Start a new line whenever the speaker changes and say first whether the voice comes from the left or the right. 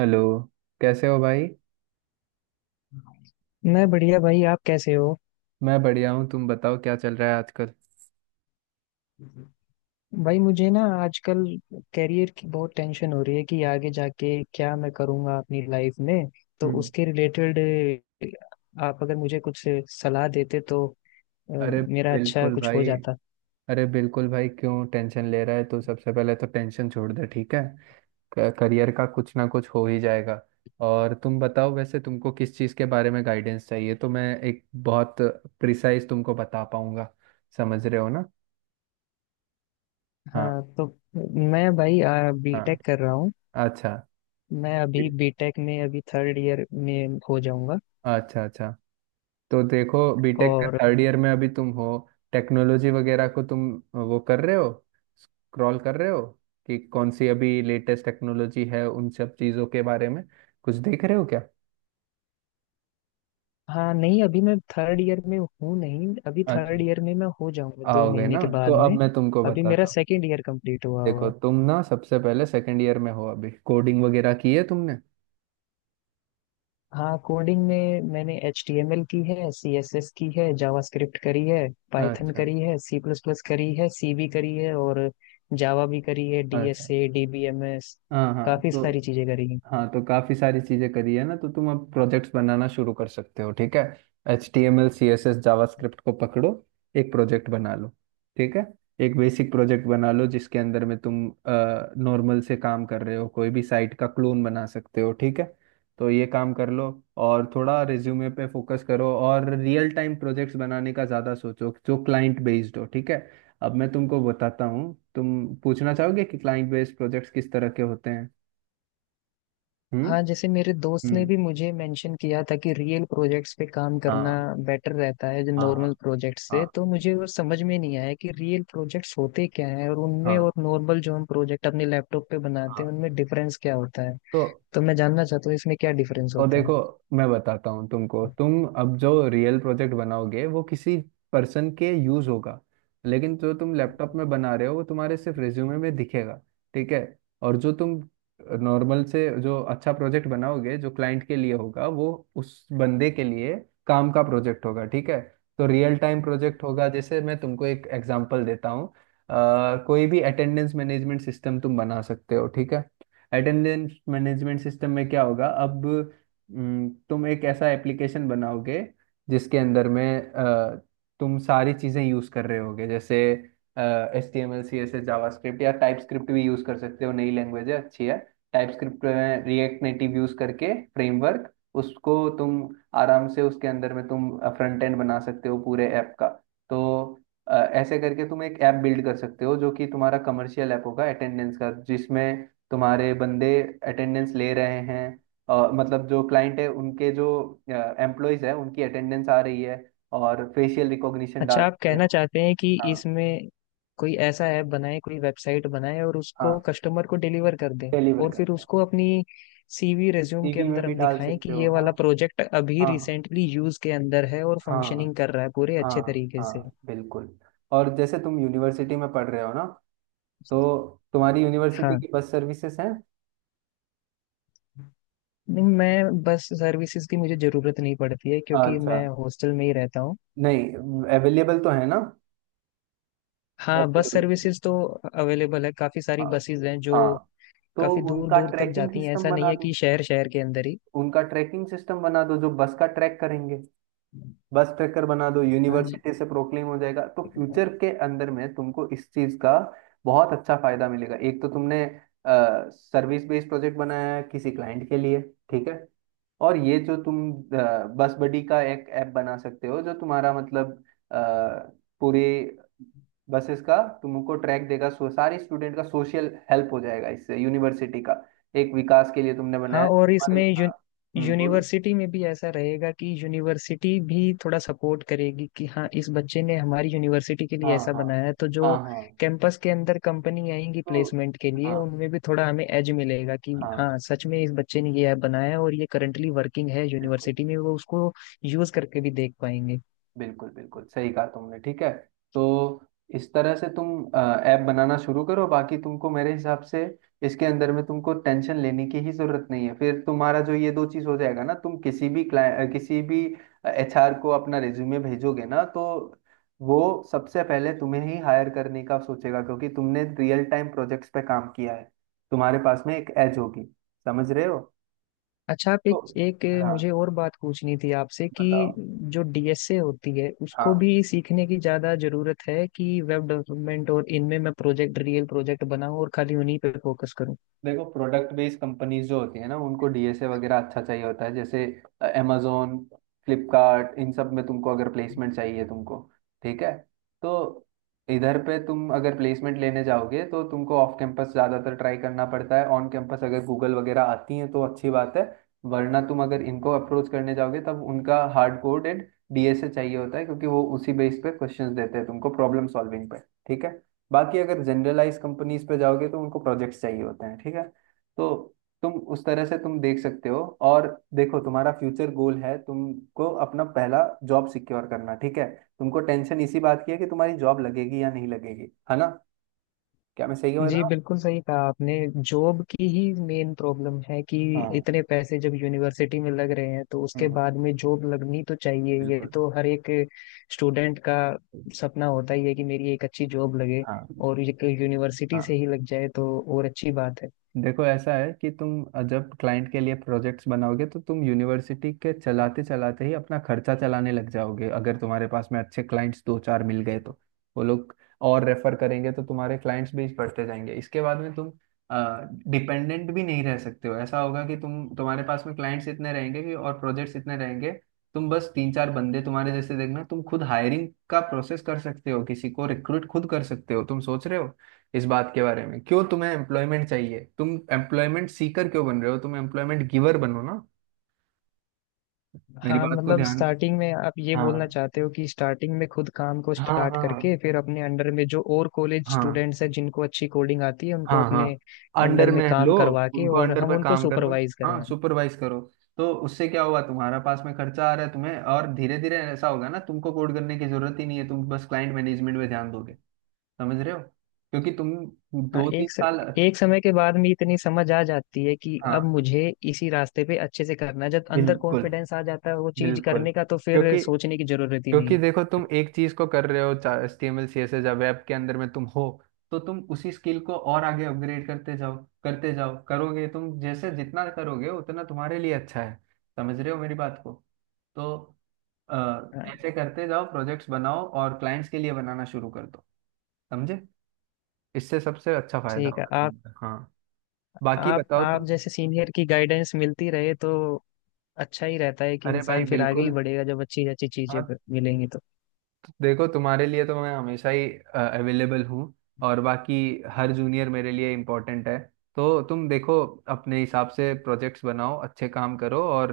right: Hello. कैसे हो भाई।
left: मैं बढ़िया भाई। आप कैसे हो?
right: मैं बढ़िया हूँ, तुम बताओ क्या चल रहा है आजकल।
left: भाई, मुझे ना आजकल करियर की बहुत टेंशन हो रही है कि आगे जाके क्या मैं करूँगा अपनी लाइफ में। तो
right: हम्म।
left: उसके रिलेटेड आप अगर मुझे कुछ सलाह देते तो अ,
right: अरे
left: मेरा अच्छा
right: बिल्कुल
left: कुछ हो
right: भाई।
left: जाता।
right: अरे बिल्कुल भाई, क्यों टेंशन ले रहा है। तो सबसे पहले तो टेंशन छोड़ दे, ठीक है। करियर का कुछ ना कुछ हो ही जाएगा। और तुम बताओ वैसे तुमको किस चीज़ के बारे में गाइडेंस चाहिए तो मैं एक बहुत प्रिसाइज तुमको बता पाऊंगा। समझ रहे हो ना। हाँ।
left: हाँ, तो मैं भाई
right: हाँ,
left: बीटेक कर रहा हूँ।
right: अच्छा
left: मैं अभी बीटेक में अभी थर्ड ईयर में हो जाऊंगा।
right: अच्छा। अच्छा, तो देखो बीटेक के
left: और
right: थर्ड ईयर में अभी तुम हो। टेक्नोलॉजी वगैरह को तुम वो कर रहे हो, स्क्रॉल कर रहे हो कि कौन सी अभी लेटेस्ट टेक्नोलॉजी है उन सब चीज़ों के बारे में कुछ देख रहे हो क्या।
left: हाँ, नहीं अभी मैं थर्ड ईयर में हूँ, नहीं अभी
right: अच्छा,
left: थर्ड ईयर में मैं हो जाऊंगा दो
right: आओगे
left: महीने
right: ना
left: के
right: तो
left: बाद
right: अब
left: में।
right: मैं तुमको
left: अभी मेरा
right: बताता हूँ।
left: सेकेंड ईयर कंप्लीट हुआ हुआ
right: देखो
left: है।
right: तुम ना सबसे पहले सेकंड ईयर में हो अभी, कोडिंग वगैरह की है तुमने।
left: हाँ, कोडिंग में मैंने HTML की है, CSS की है, जावास्क्रिप्ट करी है, पाइथन
right: अच्छा।
left: करी है, सी प्लस प्लस करी है, सी भी करी है, और जावा भी करी है, डी
right: अच्छा।
left: एस ए DBMS,
right: हाँ हाँ,
left: काफी
right: तो
left: सारी चीजें करी।
right: हाँ तो काफी सारी चीजें करी है ना, तो तुम अब प्रोजेक्ट्स बनाना शुरू कर सकते हो, ठीक है। H T M L CSS JavaScript को पकड़ो, एक प्रोजेक्ट बना लो, ठीक है। एक बेसिक प्रोजेक्ट बना लो जिसके अंदर में तुम नॉर्मल से काम कर रहे हो, कोई भी साइट का क्लोन बना सकते हो, ठीक है। तो ये काम कर लो, और थोड़ा रिज्यूमे पे फोकस करो और रियल टाइम प्रोजेक्ट्स बनाने का ज़्यादा सोचो जो क्लाइंट बेस्ड हो, ठीक है। अब मैं तुमको बताता हूँ, तुम पूछना चाहोगे कि क्लाइंट बेस्ड प्रोजेक्ट्स किस तरह के होते हैं।
left: हाँ, जैसे मेरे दोस्त ने
right: हम्म।
left: भी मुझे मेंशन किया था कि रियल प्रोजेक्ट्स पे काम करना
right: हाँ।
left: बेटर रहता है जो नॉर्मल
right: हाँ।
left: प्रोजेक्ट्स से,
right: हाँ।
left: तो मुझे वो समझ में नहीं आया कि रियल प्रोजेक्ट्स होते क्या हैं और उनमें
right: हाँ।
left: और नॉर्मल जो हम प्रोजेक्ट अपने लैपटॉप पे
right: हाँ।
left: बनाते
right: हाँ।
left: हैं उनमें डिफरेंस क्या होता है।
right: तो
left: तो मैं जानना चाहता हूँ इसमें क्या डिफरेंस
right: और
left: होता
right: देखो, मैं बताता हूँ तुमको, तुम अब जो रियल प्रोजेक्ट बनाओगे वो किसी पर्सन के यूज होगा। लेकिन जो तुम लैपटॉप में बना रहे हो वो तुम्हारे सिर्फ रिज्यूमे में दिखेगा, ठीक है। और जो तुम नॉर्मल से जो अच्छा प्रोजेक्ट बनाओगे जो क्लाइंट के लिए होगा वो उस बंदे के लिए काम का प्रोजेक्ट होगा, ठीक है। तो रियल टाइम प्रोजेक्ट
left: है।
right: होगा, जैसे मैं तुमको एक एग्जांपल देता हूँ। कोई भी अटेंडेंस मैनेजमेंट सिस्टम तुम बना सकते हो, ठीक है। अटेंडेंस मैनेजमेंट सिस्टम में क्या होगा अब। तुम एक ऐसा एप्लीकेशन बनाओगे जिसके अंदर में तुम सारी चीज़ें यूज़ कर रहे होगे, जैसे HTML सी एस एस जावा स्क्रिप्ट या टाइप स्क्रिप्ट भी यूज़ कर सकते हो, नई लैंग्वेज है अच्छी है। टाइप स्क्रिप्ट में रिएक्ट नेटिव यूज़ करके फ्रेमवर्क, उसको तुम आराम से उसके अंदर में तुम फ्रंट एंड बना सकते हो पूरे ऐप का। तो ऐसे करके तुम एक ऐप बिल्ड कर सकते हो जो कि तुम्हारा कमर्शियल ऐप होगा अटेंडेंस का, जिसमें तुम्हारे बंदे अटेंडेंस ले रहे हैं। मतलब जो क्लाइंट है उनके जो एम्प्लॉयज है उनकी अटेंडेंस आ रही है, और फेशियल रिकॉग्निशन डाल
left: अच्छा, आप
right: सकते
left: कहना
right: हो।
left: चाहते हैं कि
right: हाँ।
left: इसमें कोई ऐसा ऐप बनाए, कोई वेबसाइट बनाए और उसको
right: हाँ,
left: कस्टमर को डिलीवर कर दें,
right: डिलीवर
left: और फिर
right: करते हैं।
left: उसको अपनी CV रिज्यूम के
right: सीवी में
left: अंदर
right: भी
left: हम
right: डाल
left: दिखाएं कि
right: सकते हो,
left: ये
right: हाँ।
left: वाला प्रोजेक्ट अभी
right: हाँ।
left: रिसेंटली यूज के अंदर है और
right: हाँ।
left: फंक्शनिंग कर रहा है पूरे अच्छे
right: हाँ।
left: तरीके से।
right: हाँ बिल्कुल। और जैसे तुम यूनिवर्सिटी में पढ़ रहे हो ना, तो तुम्हारी यूनिवर्सिटी
left: हाँ,
right: की बस सर्विसेज हैं।
left: नहीं मैं बस सर्विसेज की मुझे ज़रूरत नहीं पड़ती है क्योंकि
right: अच्छा।
left: मैं हॉस्टल में ही रहता हूँ।
right: नहीं, अवेलेबल तो है ना। बस
left: हाँ, बस
right: सर्विस।
left: सर्विसेज तो अवेलेबल है, काफ़ी सारी
right: हाँ।
left: बसेज हैं जो
right: हाँ, तो
left: काफ़ी दूर
right: उनका
left: दूर तक
right: ट्रैकिंग
left: जाती हैं,
right: सिस्टम
left: ऐसा नहीं
right: बना
left: है कि
right: दो।
left: शहर शहर के अंदर ही।
right: उनका ट्रैकिंग सिस्टम बना दो जो बस का ट्रैक करेंगे। बस ट्रैकर बना दो,
left: हाँ,
right: यूनिवर्सिटी से प्रोक्लेम हो जाएगा, तो फ्यूचर के अंदर में तुमको इस चीज का बहुत अच्छा फायदा मिलेगा। एक तो तुमने सर्विस बेस्ड प्रोजेक्ट बनाया है किसी क्लाइंट के लिए, ठीक है। और ये जो तुम बस बडी का एक ऐप बना सकते हो जो तुम्हारा मतलब अ, पूरे बसेस का तुमको ट्रैक देगा, सो सारे स्टूडेंट का सोशल हेल्प हो जाएगा, इससे यूनिवर्सिटी का एक विकास के लिए तुमने बनाया,
left: हाँ, और
right: तुम्हारे,
left: इसमें
right: हाँ। बोलो।
left: यूनिवर्सिटी में भी ऐसा रहेगा कि यूनिवर्सिटी भी थोड़ा सपोर्ट करेगी कि हाँ, इस बच्चे ने हमारी यूनिवर्सिटी के
right: हाँ।
left: लिए ऐसा
right: हाँ।
left: बनाया है, तो
right: हाँ।
left: जो
right: हाँ।
left: कैंपस के अंदर कंपनी आएंगी
right: तो
left: प्लेसमेंट के लिए,
right: हाँ
left: उनमें भी थोड़ा हमें एज मिलेगा कि
right: हाँ,
left: हाँ, सच में इस बच्चे ने ये ऐप बनाया है और ये करंटली वर्किंग है
right: बिल्कुल।
left: यूनिवर्सिटी में, वो उसको यूज करके भी देख पाएंगे।
right: बिल्कुल बिल्कुल सही कहा तुमने, ठीक है। तो इस तरह से तुम ऐप बनाना शुरू करो। बाकी तुमको मेरे हिसाब से इसके अंदर में तुमको टेंशन लेने की ही जरूरत नहीं है, फिर तुम्हारा जो ये दो चीज हो जाएगा ना, तुम किसी भी क्लाइंट, किसी भी HR को अपना रिज्यूमे भेजोगे ना तो वो सबसे पहले तुम्हें ही हायर करने का सोचेगा, क्योंकि तुमने रियल टाइम प्रोजेक्ट्स पे काम किया है, तुम्हारे पास में एक एज होगी। समझ रहे हो।
left: अच्छा, आप
right: तो
left: एक एक
right: हाँ,
left: मुझे और बात पूछनी थी आपसे कि
right: बताओ।
left: जो DSA होती है उसको
right: हाँ।
left: भी सीखने की ज्यादा जरूरत है कि वेब डेवलपमेंट, और इनमें मैं प्रोजेक्ट रियल प्रोजेक्ट बनाऊं और खाली उन्हीं पे फोकस करूं।
right: देखो प्रोडक्ट बेस्ड कंपनीज जो होती है ना, उनको DSA वगैरह अच्छा चाहिए होता है, जैसे amazon, फ्लिपकार्ट, इन सब में तुमको अगर प्लेसमेंट चाहिए तुमको, ठीक है। तो इधर पे तुम अगर प्लेसमेंट लेने जाओगे तो तुमको ऑफ कैंपस ज़्यादातर ट्राई करना पड़ता है, ऑन कैंपस अगर गूगल वगैरह आती हैं तो अच्छी बात है, वरना तुम अगर इनको अप्रोच करने जाओगे तब उनका हार्ड कोडेड DSA चाहिए होता है, क्योंकि वो उसी बेस पे क्वेश्चंस देते हैं तुमको, प्रॉब्लम सॉल्विंग पे, ठीक है। बाकी अगर जनरलाइज कंपनीज पे जाओगे तो उनको प्रोजेक्ट्स चाहिए होते हैं, ठीक है। तो तुम उस तरह से तुम देख सकते हो। और देखो तुम्हारा फ्यूचर गोल है तुमको अपना पहला जॉब सिक्योर करना, ठीक है। तुमको टेंशन इसी बात की है कि तुम्हारी जॉब लगेगी या नहीं लगेगी, है ना। क्या मैं सही हो
left: जी,
right: रहा हूँ।
left: बिल्कुल सही कहा आपने, जॉब की ही मेन प्रॉब्लम है कि
right: हाँ।
left: इतने पैसे जब यूनिवर्सिटी में लग रहे हैं तो
right: हम्म।
left: उसके
right: हम्म।
left: बाद में जॉब लगनी तो चाहिए, ये
right: बिल्कुल।
left: तो हर एक स्टूडेंट का सपना होता ही है कि मेरी एक अच्छी जॉब लगे,
right: हाँ।
left: और यूनिवर्सिटी से
right: हाँ।
left: ही लग जाए तो और अच्छी बात है।
right: देखो ऐसा है कि तुम जब क्लाइंट के लिए प्रोजेक्ट्स बनाओगे तो तुम यूनिवर्सिटी के चलाते चलाते ही अपना खर्चा चलाने लग जाओगे, अगर तुम्हारे पास में अच्छे क्लाइंट्स दो चार मिल गए तो वो लोग और रेफर करेंगे, तो तुम्हारे क्लाइंट्स भी बढ़ते जाएंगे। इसके बाद में तुम डिपेंडेंट भी नहीं रह सकते हो, ऐसा होगा कि तुम तुम्हारे पास में क्लाइंट्स इतने रहेंगे कि, और प्रोजेक्ट्स इतने रहेंगे, तुम बस तीन चार बंदे तुम्हारे जैसे देखना, तुम खुद हायरिंग का प्रोसेस कर सकते हो, किसी को रिक्रूट खुद कर सकते हो। तुम सोच रहे हो इस बात के बारे में, क्यों तुम्हें एम्प्लॉयमेंट चाहिए, तुम एम्प्लॉयमेंट सीकर क्यों बन रहे हो, तुम एम्प्लॉयमेंट गिवर बनो ना। मेरी
left: हाँ,
right: बात को
left: मतलब
right: ध्यान।
left: स्टार्टिंग में आप ये बोलना
right: हाँ।
left: चाहते हो कि स्टार्टिंग में खुद काम को
right: हाँ।
left: स्टार्ट
right: हाँ।
left: करके फिर अपने अंडर में जो और कॉलेज
right: हाँ।
left: स्टूडेंट्स हैं जिनको अच्छी कोडिंग आती है उनको
right: हाँ। हाँ,
left: अपने
right: अंडर
left: अंडर में
right: में
left: काम
right: लो।
left: करवा के
right: उनको
left: और
right: अंडर
left: हम
right: पर
left: उनको
right: काम करो,
left: सुपरवाइज
right: हाँ
left: करवाएं।
right: सुपरवाइज करो। तो उससे क्या हुआ, तुम्हारा पास में खर्चा आ रहा है तुम्हें, और धीरे धीरे ऐसा होगा ना, तुमको कोड करने की जरूरत ही नहीं है, तुम बस क्लाइंट मैनेजमेंट पे ध्यान दोगे। समझ रहे हो, क्योंकि तुम
left: हाँ,
right: दो तीन साल।
left: एक समय के बाद में इतनी समझ आ जाती है कि अब
right: हाँ
left: मुझे इसी रास्ते पे अच्छे से करना है, जब अंदर
right: बिल्कुल।
left: कॉन्फिडेंस आ जाता है वो चीज
right: बिल्कुल।
left: करने का, तो फिर
right: क्योंकि
left: सोचने की जरूरत ही नहीं।
right: क्योंकि देखो, तुम एक चीज को कर रहे हो, H T M L C S S या वेब के अंदर में तुम हो, तो तुम उसी स्किल को और आगे अपग्रेड करते जाओ, करते जाओ करोगे तुम, जैसे जितना करोगे उतना तुम्हारे लिए अच्छा है। समझ रहे हो मेरी बात को। तो अ,
left: हाँ,
right: ऐसे करते जाओ, प्रोजेक्ट्स बनाओ और क्लाइंट्स के लिए बनाना शुरू कर दो, समझे। इससे सबसे अच्छा फायदा
left: ठीक है।
right: होगा
left: आप
right: तुम्हारा, हाँ। बाकी
left: आप
right: बताओ
left: आप
right: तुम।
left: जैसे सीनियर की गाइडेंस मिलती रहे तो अच्छा ही रहता है कि
right: अरे भाई
left: इंसान फिर आगे ही
right: बिल्कुल।
left: बढ़ेगा जब अच्छी अच्छी चीजें
right: हाँ।
left: मिलेंगी तो।
right: देखो तुम्हारे लिए तो मैं हमेशा ही अवेलेबल हूँ, और बाकी हर जूनियर मेरे लिए इम्पोर्टेंट है। तो तुम देखो अपने हिसाब से प्रोजेक्ट्स बनाओ, अच्छे काम करो, और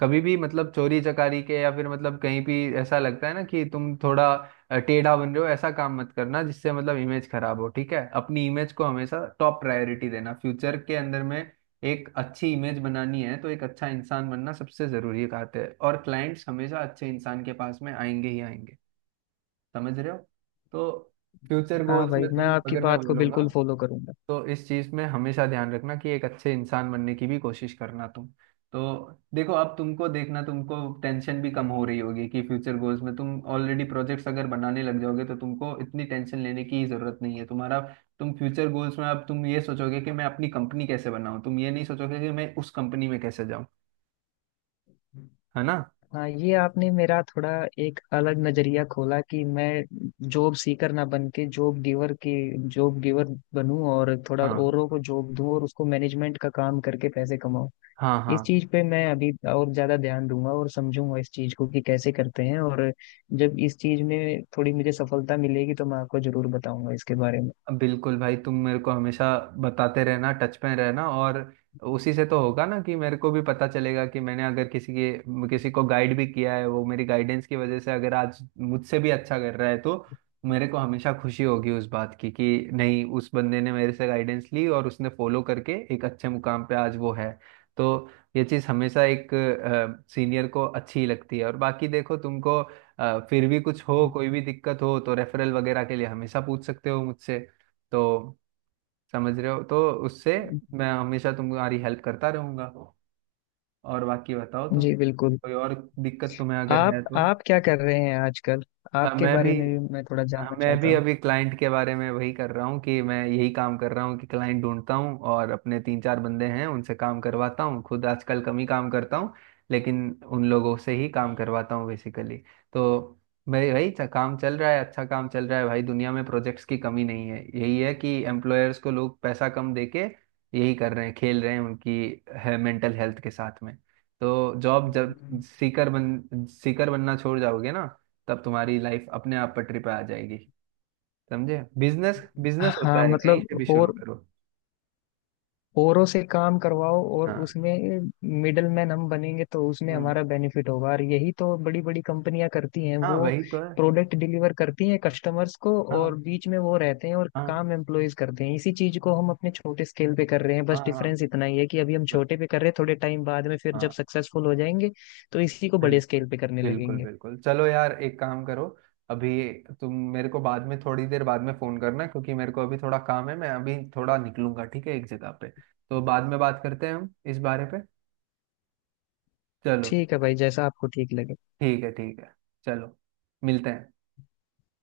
right: कभी भी मतलब चोरी चकारी के या फिर मतलब कहीं भी ऐसा लगता है ना कि तुम थोड़ा टेढ़ा बन रहे हो, ऐसा काम मत करना जिससे मतलब इमेज खराब हो, ठीक है। अपनी इमेज को हमेशा टॉप प्रायोरिटी देना, फ्यूचर के अंदर में एक अच्छी इमेज बनानी है तो एक अच्छा इंसान बनना सबसे जरूरी बात है, और क्लाइंट्स हमेशा अच्छे इंसान के पास में आएंगे ही आएंगे। समझ रहे हो। तो फ्यूचर
left: हाँ
right: गोल्स
left: भाई,
right: में
left: मैं
right: तुम,
left: आपकी
right: अगर मैं
left: बात को
right: बोलूंगा
left: बिल्कुल फॉलो करूंगा।
right: तो इस चीज में हमेशा ध्यान रखना कि एक अच्छे इंसान बनने की भी कोशिश करना तुम। तो देखो अब तुमको देखना, तुमको टेंशन भी कम हो रही होगी कि फ्यूचर गोल्स में तुम ऑलरेडी प्रोजेक्ट्स अगर बनाने लग जाओगे तो तुमको इतनी टेंशन लेने की जरूरत नहीं है तुम्हारा। तुम फ्यूचर गोल्स में अब तुम ये सोचोगे कि मैं अपनी कंपनी कैसे बनाऊं, तुम ये नहीं सोचोगे कि मैं उस कंपनी में कैसे जाऊं, है ना।
left: हाँ, ये आपने मेरा थोड़ा एक अलग नजरिया खोला कि मैं जॉब सीकर ना बन के जॉब गिवर की, जॉब गिवर बनूं और थोड़ा
right: हाँ।
left: औरों को जॉब दूं और उसको मैनेजमेंट का काम करके पैसे कमाऊं।
right: हाँ। हाँ
left: इस चीज पे मैं अभी और ज्यादा ध्यान दूंगा और समझूंगा इस चीज को कि कैसे करते हैं, और जब इस चीज में थोड़ी मुझे सफलता मिलेगी तो मैं आपको जरूर बताऊंगा इसके बारे
right: बिल्कुल भाई, तुम मेरे को हमेशा बताते रहना, टच में रहना, और उसी से तो होगा ना कि मेरे को भी पता चलेगा कि मैंने अगर किसी के किसी को गाइड भी किया है, वो मेरी गाइडेंस की वजह से अगर आज मुझसे भी अच्छा कर रहा है, तो मेरे को हमेशा खुशी होगी उस बात की कि नहीं उस बंदे ने मेरे से गाइडेंस ली और उसने फॉलो करके एक अच्छे मुकाम पे आज वो है। तो ये चीज़ हमेशा एक सीनियर को अच्छी ही लगती है, और बाकी देखो तुमको फिर भी कुछ हो,
left: में।
right: कोई भी दिक्कत हो तो रेफरल वगैरह के लिए हमेशा पूछ सकते हो मुझसे। तो समझ रहे हो, तो उससे मैं हमेशा तुम्हारी हेल्प करता रहूंगा। और बाकी बताओ तुम,
left: जी, बिल्कुल।
right: कोई और दिक्कत तुम्हें अगर है
left: आप
right: तो।
left: आप क्या कर रहे हैं आजकल? आपके
right: मैं भी,
left: बारे में भी मैं थोड़ा
right: हाँ,
left: जानना
right: मैं
left: चाहता
right: भी
left: हूँ।
right: अभी क्लाइंट के बारे में वही कर रहा हूँ कि मैं यही काम कर रहा हूँ कि क्लाइंट ढूंढता हूँ, और अपने तीन चार बंदे हैं उनसे काम करवाता हूँ, खुद आजकल कम ही काम करता हूँ, लेकिन उन लोगों से ही काम करवाता हूँ बेसिकली। तो भाई भाई, काम चल रहा है, अच्छा काम चल रहा है भाई, दुनिया में प्रोजेक्ट्स की कमी नहीं है, यही है कि एम्प्लॉयर्स को लोग पैसा कम देके यही कर रहे हैं, खेल रहे हैं उनकी, है, मेंटल हेल्थ के साथ में। तो जॉब जब सीकर बनना छोड़ जाओगे ना, तब तुम्हारी लाइफ अपने आप पटरी पे आ जाएगी, समझे। बिजनेस, बिजनेस होता
left: हाँ,
right: है कहीं से
left: मतलब,
right: भी शुरू
left: और
right: करो।
left: औरों से काम करवाओ और
right: हाँ।
left: उसमें मिडल मैन हम बनेंगे तो उसमें
right: हम्म।
left: हमारा बेनिफिट होगा, और यही तो बड़ी बड़ी कंपनियां करती हैं,
right: हाँ
left: वो
right: वही तो है।
left: प्रोडक्ट डिलीवर करती हैं कस्टमर्स को
right: हाँ।
left: और बीच में वो रहते हैं और
right: हाँ।
left: काम एम्प्लॉयज करते हैं। इसी चीज को हम अपने छोटे स्केल पे कर रहे हैं, बस
right: हाँ। हाँ।
left: डिफरेंस इतना ही है कि अभी हम
right: बस।
left: छोटे पे कर रहे हैं, थोड़े टाइम बाद में फिर जब
right: हाँ।
left: सक्सेसफुल हो जाएंगे तो इसी को बड़े
right: बिल्कुल।
left: स्केल पे करने
right: बिल्कुल
left: लगेंगे।
right: बिल्कुल, चलो यार, एक काम करो, अभी तुम मेरे को बाद में, थोड़ी देर बाद में फोन करना, क्योंकि मेरे को अभी थोड़ा काम है, मैं अभी थोड़ा निकलूंगा, ठीक है, एक जगह पे। तो बाद में बात करते हैं हम इस बारे पे। चलो।
left: ठीक है भाई, जैसा आपको ठीक लगे।
right: ठीक है, ठीक है। चलो, मिलते हैं।